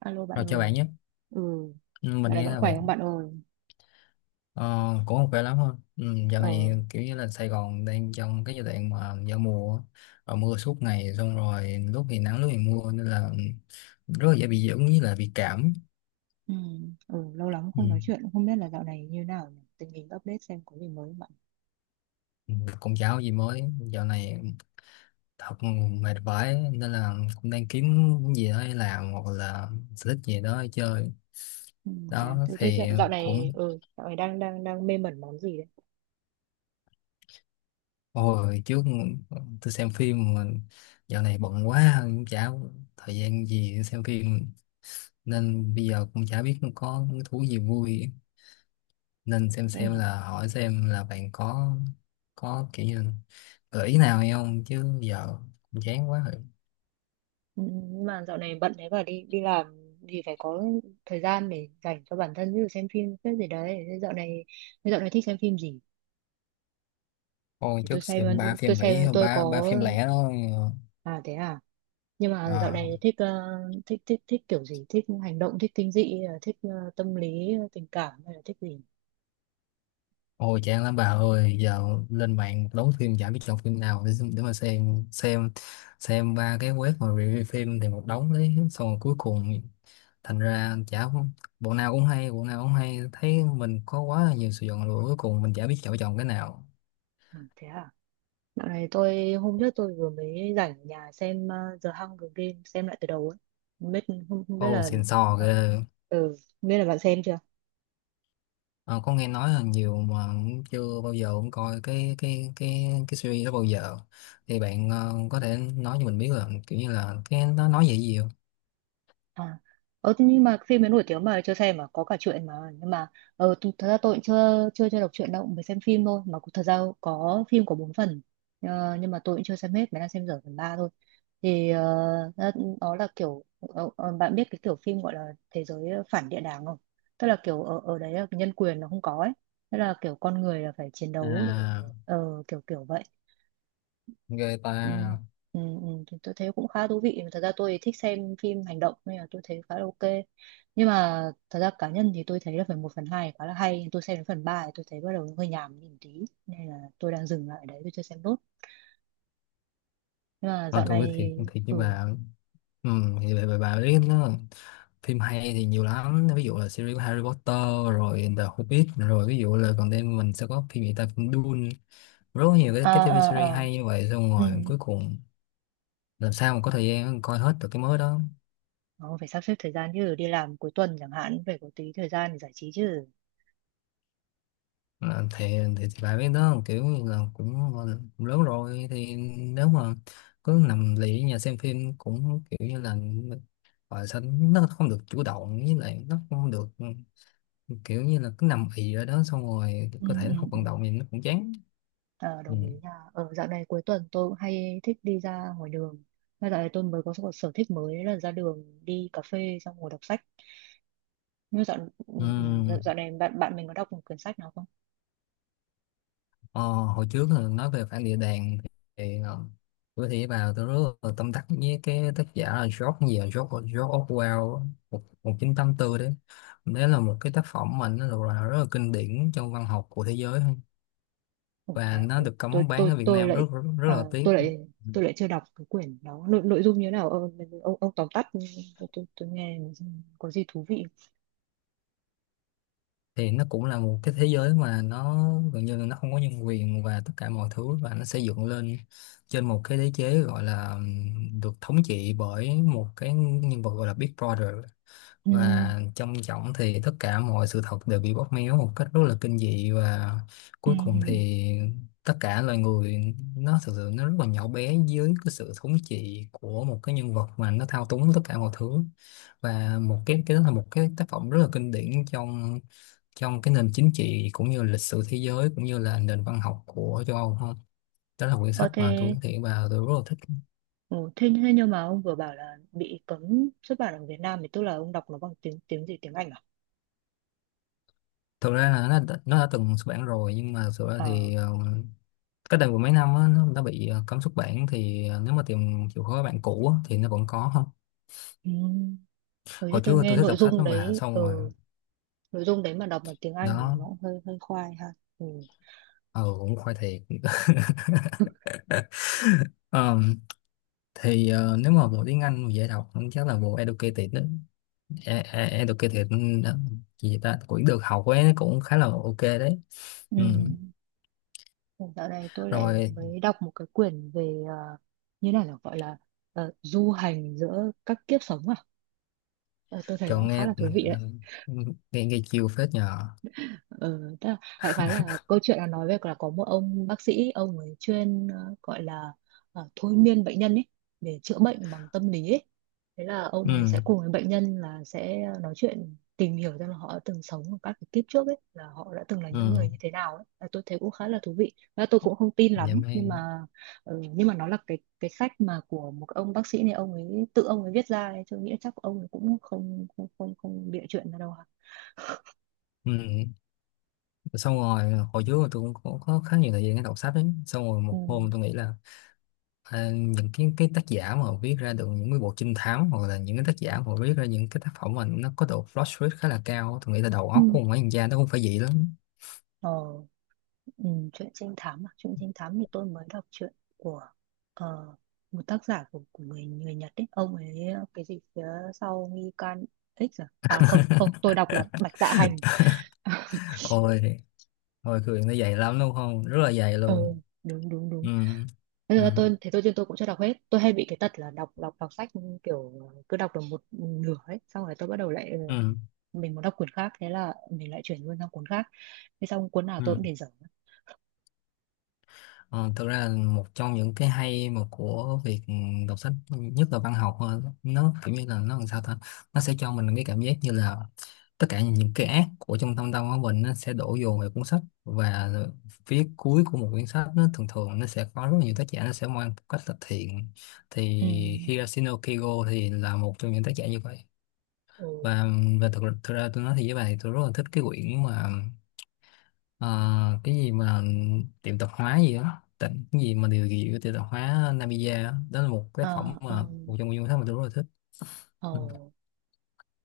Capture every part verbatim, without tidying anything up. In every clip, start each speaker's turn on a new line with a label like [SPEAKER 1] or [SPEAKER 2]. [SPEAKER 1] Alo bạn
[SPEAKER 2] Rồi chào bạn
[SPEAKER 1] ơi.
[SPEAKER 2] nhé.
[SPEAKER 1] Ừ,
[SPEAKER 2] Ừ, mình
[SPEAKER 1] dạo này
[SPEAKER 2] nghe
[SPEAKER 1] bạn
[SPEAKER 2] là
[SPEAKER 1] khỏe
[SPEAKER 2] bạn
[SPEAKER 1] không bạn ơi?
[SPEAKER 2] ờ, cũng không khỏe lắm thôi. Ừ, Dạo
[SPEAKER 1] Ờ,
[SPEAKER 2] này kiểu như là Sài Gòn đang trong cái giai đoạn mà giao mùa á, rồi mưa suốt ngày, xong rồi lúc thì nắng lúc thì mưa nên là ừ, rất là dễ bị dưỡng với là bị cảm.
[SPEAKER 1] ừ, ừ, lâu lắm
[SPEAKER 2] Ừ.
[SPEAKER 1] không nói chuyện, không biết là dạo này như nào nhỉ? Tình hình update xem có gì mới không bạn.
[SPEAKER 2] Ừ, Cũng chả có gì mới, dạo này thật mệt vãi nên là cũng đang kiếm cái gì đó để làm hoặc là sở thích gì đó để chơi.
[SPEAKER 1] Ừ, thế à?
[SPEAKER 2] Đó
[SPEAKER 1] thế, thế dạo,
[SPEAKER 2] thì
[SPEAKER 1] dạo
[SPEAKER 2] cũng
[SPEAKER 1] này ừ, dạo này đang đang đang mê mẩn món gì đấy?
[SPEAKER 2] Ôi, trước tôi xem phim mà dạo này bận quá, cũng chả có thời gian gì để xem phim, nên bây giờ cũng chả biết có cái thú gì vui, nên xem
[SPEAKER 1] Thế
[SPEAKER 2] xem
[SPEAKER 1] hả?
[SPEAKER 2] là hỏi xem là bạn có có kiểu như gợi ý nào hay không, chứ giờ cũng chán quá rồi.
[SPEAKER 1] Ừ, nhưng mà dạo này bận thế và đi đi làm thì phải có thời gian để dành cho bản thân như xem phim cái gì đấy. Thế dạo này thế dạo này thích xem phim gì?
[SPEAKER 2] Ôi
[SPEAKER 1] Để tôi
[SPEAKER 2] trước
[SPEAKER 1] xem
[SPEAKER 2] xem ba
[SPEAKER 1] tôi
[SPEAKER 2] phim Mỹ
[SPEAKER 1] xem tôi
[SPEAKER 2] ba ba
[SPEAKER 1] có.
[SPEAKER 2] phim lẻ đó.
[SPEAKER 1] À thế à? Nhưng mà dạo
[SPEAKER 2] ờ,
[SPEAKER 1] này thích ờ, thích thích thích kiểu gì, thích hành động, thích kinh dị, thích ờ, tâm lý tình cảm hay là thích gì.
[SPEAKER 2] Ôi chán lắm bà ơi, giờ lên mạng đóng phim chả biết chọn phim nào để, để mà xem xem xem ba cái web mà review phim thì một đống đấy, xong rồi cuối cùng thành ra chả, bộ nào cũng hay bộ nào cũng hay, thấy mình có quá là nhiều sự chọn lựa, cuối cùng mình chả biết chọn chọn cái nào.
[SPEAKER 1] À, thế à. Dạo này tôi hôm trước tôi vừa mới rảnh ở nhà xem ờ, The Hunger Games, xem lại từ đầu ấy. Không biết, không, không biết
[SPEAKER 2] Ô
[SPEAKER 1] là
[SPEAKER 2] xịn sò ghê.
[SPEAKER 1] ờ, ừ, không biết là bạn xem chưa.
[SPEAKER 2] Ờ, có nghe nói là nhiều mà cũng chưa bao giờ cũng coi cái cái cái cái series đó bao giờ, thì bạn ờ, có thể nói cho mình biết là kiểu như là cái nó nói về cái gì không?
[SPEAKER 1] à ờ Thế nhưng mà phim ấy nổi tiếng mà chưa xem mà có cả truyện mà. Nhưng mà ờ th- thật ra tôi cũng chưa chưa chưa đọc truyện đâu, mới xem phim thôi mà cũng- thật ra có phim có bốn phần. Ờ, nhưng mà tôi cũng chưa xem hết, mới đang xem dở phần ba thôi, thì ờ, nó, nó là kiểu ờ, ờ, bạn biết cái kiểu phim gọi là thế giới phản địa đàng không? Tức là kiểu ở ở đấy là nhân quyền nó không có ấy, tức là kiểu con người là phải chiến đấu để
[SPEAKER 2] À,
[SPEAKER 1] ờ, kiểu kiểu vậy.
[SPEAKER 2] ghê ta.
[SPEAKER 1] Ừ, ừ, ừ, thì tôi thấy cũng khá thú vị, thật ra tôi thích xem phim hành động nên là tôi thấy khá là ok. Nhưng mà thật ra cá nhân thì tôi thấy là phần một phần hai khá là hay, tôi xem đến phần ba thì tôi thấy bắt đầu hơi nhàm đi một tí nên là tôi đang dừng lại ở đấy, tôi chưa xem nốt. Nhưng mà
[SPEAKER 2] Thôi
[SPEAKER 1] dạo
[SPEAKER 2] tôi nói
[SPEAKER 1] này.
[SPEAKER 2] thiệt thiệt với
[SPEAKER 1] Ừ.
[SPEAKER 2] bà, ừ, thì bà, bà, bà biết nó, phim hay thì nhiều lắm, ví dụ là series của Harry Potter rồi The Hobbit, rồi ví dụ là còn đây mình sẽ có phim gì ta, phim Dune, rất nhiều cái,
[SPEAKER 1] À,
[SPEAKER 2] cái
[SPEAKER 1] à,
[SPEAKER 2] ti vi series
[SPEAKER 1] à.
[SPEAKER 2] hay như vậy, xong
[SPEAKER 1] Ừ.
[SPEAKER 2] rồi cuối cùng làm sao mà có thời gian coi hết được cái mới đó.
[SPEAKER 1] Ờ, phải sắp xếp thời gian chứ, đi làm cuối tuần chẳng hạn phải có tí thời gian để giải trí chứ.
[SPEAKER 2] Là thì, thì, thì bà biết đó, kiểu như là cũng cũng lớn rồi, thì nếu mà cứ nằm lì ở nhà xem phim cũng kiểu như là, và sao nó không được chủ động, với lại nó không được, kiểu như là cứ nằm ì ở đó, xong rồi
[SPEAKER 1] Ừ,
[SPEAKER 2] cơ thể
[SPEAKER 1] ừ,
[SPEAKER 2] nó không
[SPEAKER 1] ừ.
[SPEAKER 2] vận động thì nó cũng chán.
[SPEAKER 1] Ờ,
[SPEAKER 2] Ừ.
[SPEAKER 1] đồng ý nha. Ở dạo này cuối tuần tôi cũng hay thích đi ra ngoài đường, mà dạo này tôi mới có một sở thích mới là ra đường đi cà phê xong ngồi đọc sách. Nhưng mà dạo, ừ,
[SPEAKER 2] Ừ.
[SPEAKER 1] ừ, dạo, dạo này bạn bạn mình có đọc một quyển sách nào không?
[SPEAKER 2] Ờ, hồi trước là nói về phản địa đàn, thì ờ, bữa thì vào tôi rất là tâm đắc với cái tác giả là George gì à? George, George Orwell á, một một chín tám tư đấy, đấy là một cái tác phẩm mà nó được là rất là kinh điển trong văn học của thế giới,
[SPEAKER 1] Ủa, thế
[SPEAKER 2] và
[SPEAKER 1] à?
[SPEAKER 2] nó
[SPEAKER 1] Ủa,
[SPEAKER 2] được
[SPEAKER 1] tôi
[SPEAKER 2] cấm bán
[SPEAKER 1] tôi
[SPEAKER 2] ở Việt
[SPEAKER 1] tôi
[SPEAKER 2] Nam, rất
[SPEAKER 1] lại
[SPEAKER 2] rất, rất
[SPEAKER 1] à,
[SPEAKER 2] là tiếc.
[SPEAKER 1] tôi lại
[SPEAKER 2] Ừ.
[SPEAKER 1] tôi lại chưa đọc cái quyển đó. Nội, nội dung như thế nào, ông, ông, ông tóm tắt, tôi, tôi, tôi nghe có gì thú vị.
[SPEAKER 2] Thì nó cũng là một cái thế giới mà nó gần như là nó không có nhân quyền và tất cả mọi thứ, và nó xây dựng lên trên một cái đế chế gọi là ừm, được thống trị bởi một cái nhân vật gọi là Big Brother,
[SPEAKER 1] Ừ,
[SPEAKER 2] và trong trọng thì tất cả mọi sự thật đều bị bóp méo một cách rất là kinh dị, và
[SPEAKER 1] ừ,
[SPEAKER 2] cuối cùng
[SPEAKER 1] ừ.
[SPEAKER 2] thì tất cả loài người nó thực sự nó rất là nhỏ bé dưới cái sự thống trị của một cái nhân vật mà nó thao túng tất cả mọi thứ, và một cái cái đó là một cái tác phẩm rất là kinh điển trong trong cái nền chính trị cũng như lịch sử thế giới cũng như là nền văn học của châu Âu không, đó là quyển
[SPEAKER 1] Ờ
[SPEAKER 2] sách mà tôi
[SPEAKER 1] thế
[SPEAKER 2] nói thiệt và tôi rất là thích.
[SPEAKER 1] Ồ, thế, thế nhưng mà ông vừa bảo là bị cấm xuất bản ở Việt Nam thì tức là ông đọc nó bằng tiếng tiếng gì, tiếng Anh à?
[SPEAKER 2] Thực ra là nó đã- nó đã từng xuất bản rồi, nhưng mà thực ra
[SPEAKER 1] À,
[SPEAKER 2] thì ờ, cách đây mười mấy năm á nó, nó bị ờ, cấm xuất bản, thì ờ, nếu mà tìm chịu khó bạn cũ á, thì nó vẫn có không.
[SPEAKER 1] ừ. Rồi cho
[SPEAKER 2] Hồi
[SPEAKER 1] tôi
[SPEAKER 2] trước
[SPEAKER 1] nghe
[SPEAKER 2] tôi thích
[SPEAKER 1] nội
[SPEAKER 2] đọc sách
[SPEAKER 1] dung
[SPEAKER 2] lắm mà
[SPEAKER 1] đấy, ừ,
[SPEAKER 2] xong rồi
[SPEAKER 1] nội dung đấy mà đọc bằng tiếng Anh thì
[SPEAKER 2] đó.
[SPEAKER 1] nó cũng hơi hơi khoai ha. Ừ.
[SPEAKER 2] Ừ, cũng khoai thiệt. Ờ, thì ờ, nếu mà bộ tiếng Anh mà dễ đọc chắc là bộ Educated đó. E e- Educated, ừ, đó. Gì vậy ta, cũng được học ấy, cũng khá là ok đấy.
[SPEAKER 1] Ừ.
[SPEAKER 2] Ừ.
[SPEAKER 1] Dạo này tôi lại
[SPEAKER 2] Rồi
[SPEAKER 1] mới đọc một cái quyển về à, như này là gọi là ờ, du hành giữa các kiếp sống à? Ờ, tôi thấy nó cũng
[SPEAKER 2] chọn
[SPEAKER 1] khá
[SPEAKER 2] nghe,
[SPEAKER 1] là thú vị đấy.
[SPEAKER 2] ờ, nghe, nghe chiều phết nhờ.
[SPEAKER 1] Ừ, tức là đại khái là câu chuyện là nói về là có một ông bác sĩ, ông ấy chuyên ờ, gọi là ờ, thôi miên bệnh nhân ấy để chữa bệnh bằng tâm lý ấy. Thế là ông
[SPEAKER 2] Ừ.
[SPEAKER 1] ấy sẽ cùng với bệnh nhân là sẽ nói chuyện tìm hiểu xem là họ đã từng sống ở các cái kiếp trước ấy, là họ đã từng là những người
[SPEAKER 2] Ừ.
[SPEAKER 1] như thế nào ấy. Và tôi thấy cũng khá là thú vị, và tôi cũng không tin
[SPEAKER 2] Dạ
[SPEAKER 1] lắm
[SPEAKER 2] mê.
[SPEAKER 1] nhưng mà ừ, nhưng mà nó là cái cái sách mà của một cái ông bác sĩ này, ông ấy tự ông ấy viết ra ấy. Tôi nghĩ chắc ông ấy cũng không không không không bịa chuyện ra đâu hả.
[SPEAKER 2] Ừ. Xong rồi hồi trước tôi cũng có, có khá nhiều thời gian để đọc sách ấy, xong rồi
[SPEAKER 1] Ừ.
[SPEAKER 2] một hôm tôi nghĩ là à, những cái cái tác giả mà họ viết ra được những cái bộ trinh thám, hoặc là những cái tác giả mà họ viết ra những cái tác phẩm mà nó có độ plot twist khá là cao, tôi nghĩ là đầu
[SPEAKER 1] Ừ.
[SPEAKER 2] óc của một mấy thằng cha nó cũng phải vậy lắm.
[SPEAKER 1] Ờ. Ừ, chuyện trinh thám à? Chuyện trinh thám thì tôi mới đọc chuyện của ờ, một tác giả của, của người người Nhật ấy, ông ấy cái gì phía sau nghi can X. À à, không không, tôi đọc là Bạch Dạ Hành.
[SPEAKER 2] Ôi, ôi cười, nó dày lắm đúng không, rất là dày
[SPEAKER 1] Ờ,
[SPEAKER 2] luôn.
[SPEAKER 1] đúng đúng đúng.
[SPEAKER 2] Ừ.
[SPEAKER 1] Thế
[SPEAKER 2] Ừ.
[SPEAKER 1] là tôi thế tôi trên tôi cũng chưa đọc hết. Tôi hay bị cái tật là đọc đọc đọc sách, kiểu cứ đọc được một nửa ấy xong rồi tôi bắt đầu lại, ờ,
[SPEAKER 2] Ừ.
[SPEAKER 1] mình muốn đọc cuốn khác, thế là mình lại chuyển luôn sang cuốn khác, thế xong cuốn nào tôi
[SPEAKER 2] Ừ.
[SPEAKER 1] cũng để dở.
[SPEAKER 2] Ờ, thực ra là một trong những cái hay mà của việc đọc sách, nhất là văn học, ờ, nó kiểu như là nó làm sao ta, nó sẽ cho mình cái cảm giác như là tất cả những cái ác của trong thâm tâm của mình nó sẽ đổ dồn về cuốn sách, và phía cuối của một cuốn sách nó thường thường nó sẽ có rất là nhiều tác giả nó sẽ mang một cách là thiện, thì
[SPEAKER 1] Ừ.
[SPEAKER 2] Hiroshino Kigo thì là một trong những tác giả như vậy.
[SPEAKER 1] Ừ.
[SPEAKER 2] và và thực thực ra tôi nói thì với bà thì tôi rất là thích cái quyển mà Ờ, cái gì mà tiệm tạp hóa gì đó tỉnh cái gì mà điều gì của tiệm tạp hóa Namiya á, đó là một tác phẩm
[SPEAKER 1] Ờ, ờ,
[SPEAKER 2] mà một trong những thứ mà tôi rất là thích.
[SPEAKER 1] ờ.
[SPEAKER 2] Ừ.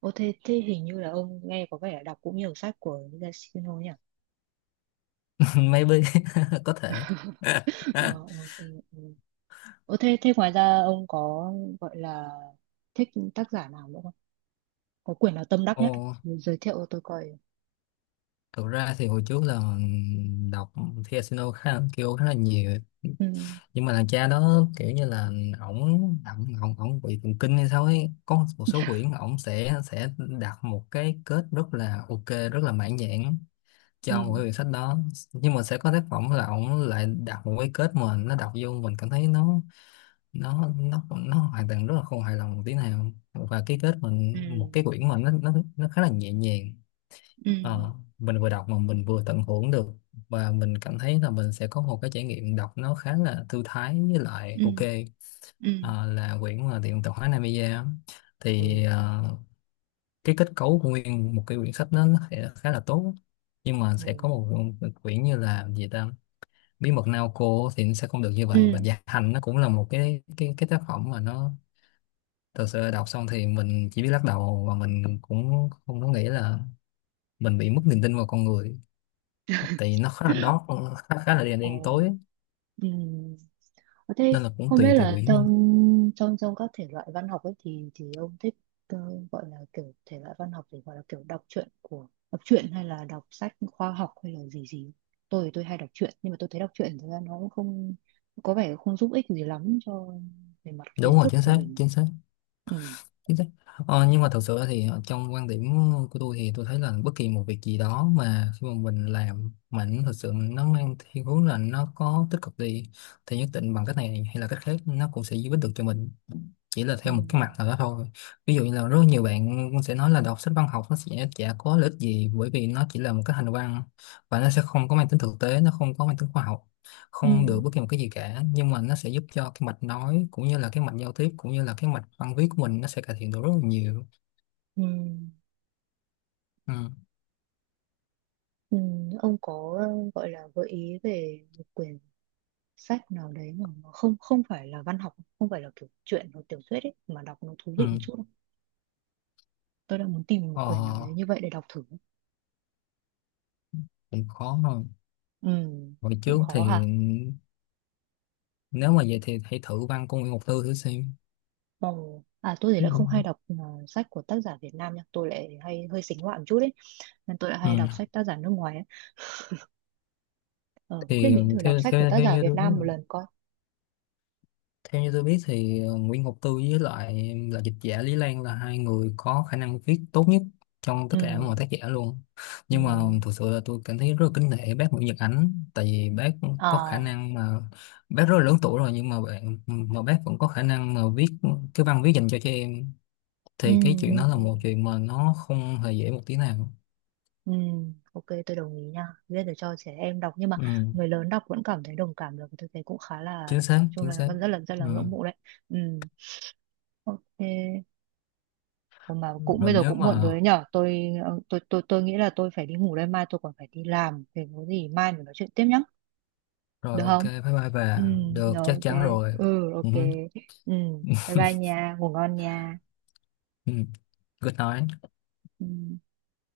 [SPEAKER 1] Ô thế, thế hình như là ông nghe có vẻ là đọc cũng nhiều sách của Yasuhiro nhỉ?
[SPEAKER 2] Maybe. Có thể.
[SPEAKER 1] Ờ, ừ, ừ, ừ. Ờ, thế, thế ngoài ra ông có gọi là thích tác giả nào nữa không? Có quyển nào tâm đắc nhất
[SPEAKER 2] Ồ,
[SPEAKER 1] không? Giới thiệu tôi coi.
[SPEAKER 2] thực ra thì hồi trước là đọc thì Asino khá là, kêu khá là nhiều,
[SPEAKER 1] Ừ,
[SPEAKER 2] nhưng mà thằng cha đó kiểu như là ổng ổng ổng ổng bị thần kinh hay sao ấy, có một số quyển ổng sẽ sẽ đặt một cái kết rất là ok, rất là mãn nhãn
[SPEAKER 1] ừ,
[SPEAKER 2] cho một cái quyển sách đó, nhưng mà sẽ có tác phẩm là ổng lại đặt một cái kết mà nó đọc vô mình cảm thấy nó nó nó nó hoàn toàn rất là không hài lòng một tí nào, và cái kết
[SPEAKER 1] ừ,
[SPEAKER 2] mình một cái quyển mà nó nó nó khá là nhẹ nhàng.
[SPEAKER 1] ừ,
[SPEAKER 2] Ờ, mình vừa đọc mà mình vừa tận hưởng được, và mình cảm thấy là mình sẽ có một cái trải nghiệm đọc nó khá là thư thái với lại
[SPEAKER 1] ừ,
[SPEAKER 2] ok.
[SPEAKER 1] ừ,
[SPEAKER 2] Ờ, là quyển mà tiệm tạp hóa Namiya
[SPEAKER 1] ừ,
[SPEAKER 2] thì ờ, cái kết cấu của nguyên một cái quyển sách đó nó sẽ khá là tốt, nhưng mà
[SPEAKER 1] ừ,
[SPEAKER 2] sẽ có một quyển như là gì ta, bí mật Naoko, thì nó sẽ không được như vậy. Và
[SPEAKER 1] ừ,
[SPEAKER 2] Dạ Hành nó cũng là một cái cái cái tác phẩm mà nó thật sự đọc xong thì mình chỉ biết lắc đầu, và mình cũng không có nghĩ là mình bị mất niềm tin vào con người, tại vì nó khá là dark, khá, khá là đen đen tối,
[SPEAKER 1] ừ, ừ. Ờ, thế
[SPEAKER 2] nên là cũng
[SPEAKER 1] không biết
[SPEAKER 2] tùy tùy
[SPEAKER 1] là
[SPEAKER 2] quyển thôi.
[SPEAKER 1] trong trong trong các thể loại văn học ấy thì thì ông thích ờ, gọi là kiểu thể loại văn học, thì gọi là kiểu đọc truyện của đọc truyện hay là đọc sách khoa học hay là gì gì. Tôi thì tôi hay đọc truyện, nhưng mà tôi thấy đọc truyện thực ra nó cũng không có vẻ không giúp ích gì lắm cho, về mặt
[SPEAKER 2] Đúng
[SPEAKER 1] kiến
[SPEAKER 2] rồi,
[SPEAKER 1] thức
[SPEAKER 2] chính
[SPEAKER 1] của
[SPEAKER 2] xác
[SPEAKER 1] mình.
[SPEAKER 2] chính xác.
[SPEAKER 1] Ừ.
[SPEAKER 2] Chính xác. Ờ, nhưng mà thật sự thì trong quan điểm của tôi thì tôi thấy là bất kỳ một việc gì đó mà khi mà mình làm mà nó thật sự nó mang thiên hướng là nó có tích cực đi, thì nhất định bằng cách này hay là cách khác nó cũng sẽ giúp ích được cho mình, chỉ là
[SPEAKER 1] Ừ.
[SPEAKER 2] theo một cái mặt nào đó thôi. Ví dụ như là rất nhiều bạn cũng sẽ nói là đọc sách văn học nó sẽ chả có lợi ích gì, bởi vì nó chỉ là một cái hành văn và nó sẽ không có mang tính thực tế, nó không có mang tính khoa học,
[SPEAKER 1] Ừ.
[SPEAKER 2] không được bất kỳ một cái gì cả, nhưng mà nó sẽ giúp cho cái mạch nói cũng như là cái mạch giao tiếp cũng như là cái mạch văn viết của mình nó sẽ cải thiện được rất là nhiều.
[SPEAKER 1] Ừ.
[SPEAKER 2] Ừ.
[SPEAKER 1] Ừ. Ông có ờ, gọi là gợi ý về một quyển sách nào đấy mà nó không không phải là văn học, không phải là kiểu truyện hoặc tiểu thuyết ấy, mà đọc nó thú
[SPEAKER 2] Ừ.
[SPEAKER 1] vị một chút. Tôi đang muốn tìm một quyển nào
[SPEAKER 2] Ờ,
[SPEAKER 1] đấy như vậy để đọc thử.
[SPEAKER 2] cũng khó hơn
[SPEAKER 1] Ừ,
[SPEAKER 2] hồi
[SPEAKER 1] cũng
[SPEAKER 2] trước,
[SPEAKER 1] khó
[SPEAKER 2] thì
[SPEAKER 1] hả.
[SPEAKER 2] nếu mà vậy thì hãy thử văn của Nguyễn Ngọc Tư thử xem.
[SPEAKER 1] Ồ, à, tôi thì
[SPEAKER 2] Ừ.
[SPEAKER 1] lại không hay đọc ờ, sách của tác giả Việt Nam nha, tôi lại hay hơi xính ngoại một chút ấy, nên tôi lại
[SPEAKER 2] Ừ.
[SPEAKER 1] hay đọc sách tác giả nước ngoài ấy. ờ, có khuyên
[SPEAKER 2] Thì
[SPEAKER 1] mình thử đọc
[SPEAKER 2] theo
[SPEAKER 1] sách của
[SPEAKER 2] theo
[SPEAKER 1] tác
[SPEAKER 2] theo
[SPEAKER 1] giả
[SPEAKER 2] như
[SPEAKER 1] Việt
[SPEAKER 2] tôi biết,
[SPEAKER 1] Nam một lần coi.
[SPEAKER 2] theo như tôi biết thì ờ, Nguyễn Ngọc Tư với lại là dịch giả Lý Lan là hai người có khả năng viết tốt nhất trong tất
[SPEAKER 1] Ừ,
[SPEAKER 2] cả mọi tác giả luôn.
[SPEAKER 1] ừ,
[SPEAKER 2] Nhưng mà thực sự là tôi cảm thấy rất là kính nể bác Nguyễn Nhật Ánh, tại vì bác có khả
[SPEAKER 1] à,
[SPEAKER 2] năng mà bác rất là lớn tuổi rồi, nhưng mà bạn mà bác vẫn có khả năng mà viết cái văn viết dành cho trẻ em,
[SPEAKER 1] ừ,
[SPEAKER 2] thì cái
[SPEAKER 1] ừ,
[SPEAKER 2] chuyện đó là
[SPEAKER 1] ừ.
[SPEAKER 2] một chuyện mà nó không hề dễ một tí nào.
[SPEAKER 1] Ừ, ok tôi đồng ý nha, viết để cho trẻ em đọc nhưng mà
[SPEAKER 2] Ừ,
[SPEAKER 1] người lớn đọc vẫn cảm thấy đồng cảm được, tôi thấy cũng khá là,
[SPEAKER 2] chính
[SPEAKER 1] nói
[SPEAKER 2] xác,
[SPEAKER 1] chung
[SPEAKER 2] chính
[SPEAKER 1] là
[SPEAKER 2] xác.
[SPEAKER 1] rất là rất
[SPEAKER 2] Ừ.
[SPEAKER 1] là ngưỡng mộ đấy. Ừ, ok. Ủa mà
[SPEAKER 2] Ừ.
[SPEAKER 1] cũng
[SPEAKER 2] Rồi
[SPEAKER 1] bây giờ
[SPEAKER 2] nếu
[SPEAKER 1] cũng muộn rồi
[SPEAKER 2] mà
[SPEAKER 1] đấy nhở, tôi ờ, tôi tôi tôi nghĩ là tôi phải đi ngủ đây, mai tôi còn phải đi làm, thì có gì mai mình nói chuyện tiếp nhá. Được
[SPEAKER 2] rồi ok
[SPEAKER 1] không?
[SPEAKER 2] bye bye
[SPEAKER 1] Ừ,
[SPEAKER 2] bà được,
[SPEAKER 1] rồi,
[SPEAKER 2] chắc
[SPEAKER 1] ok.
[SPEAKER 2] chắn rồi.
[SPEAKER 1] Ừ,
[SPEAKER 2] Ừ.
[SPEAKER 1] ok. Ừ, bye bye nha, ngủ ngon nha.
[SPEAKER 2] Ừ. Good nói.
[SPEAKER 1] Ừ.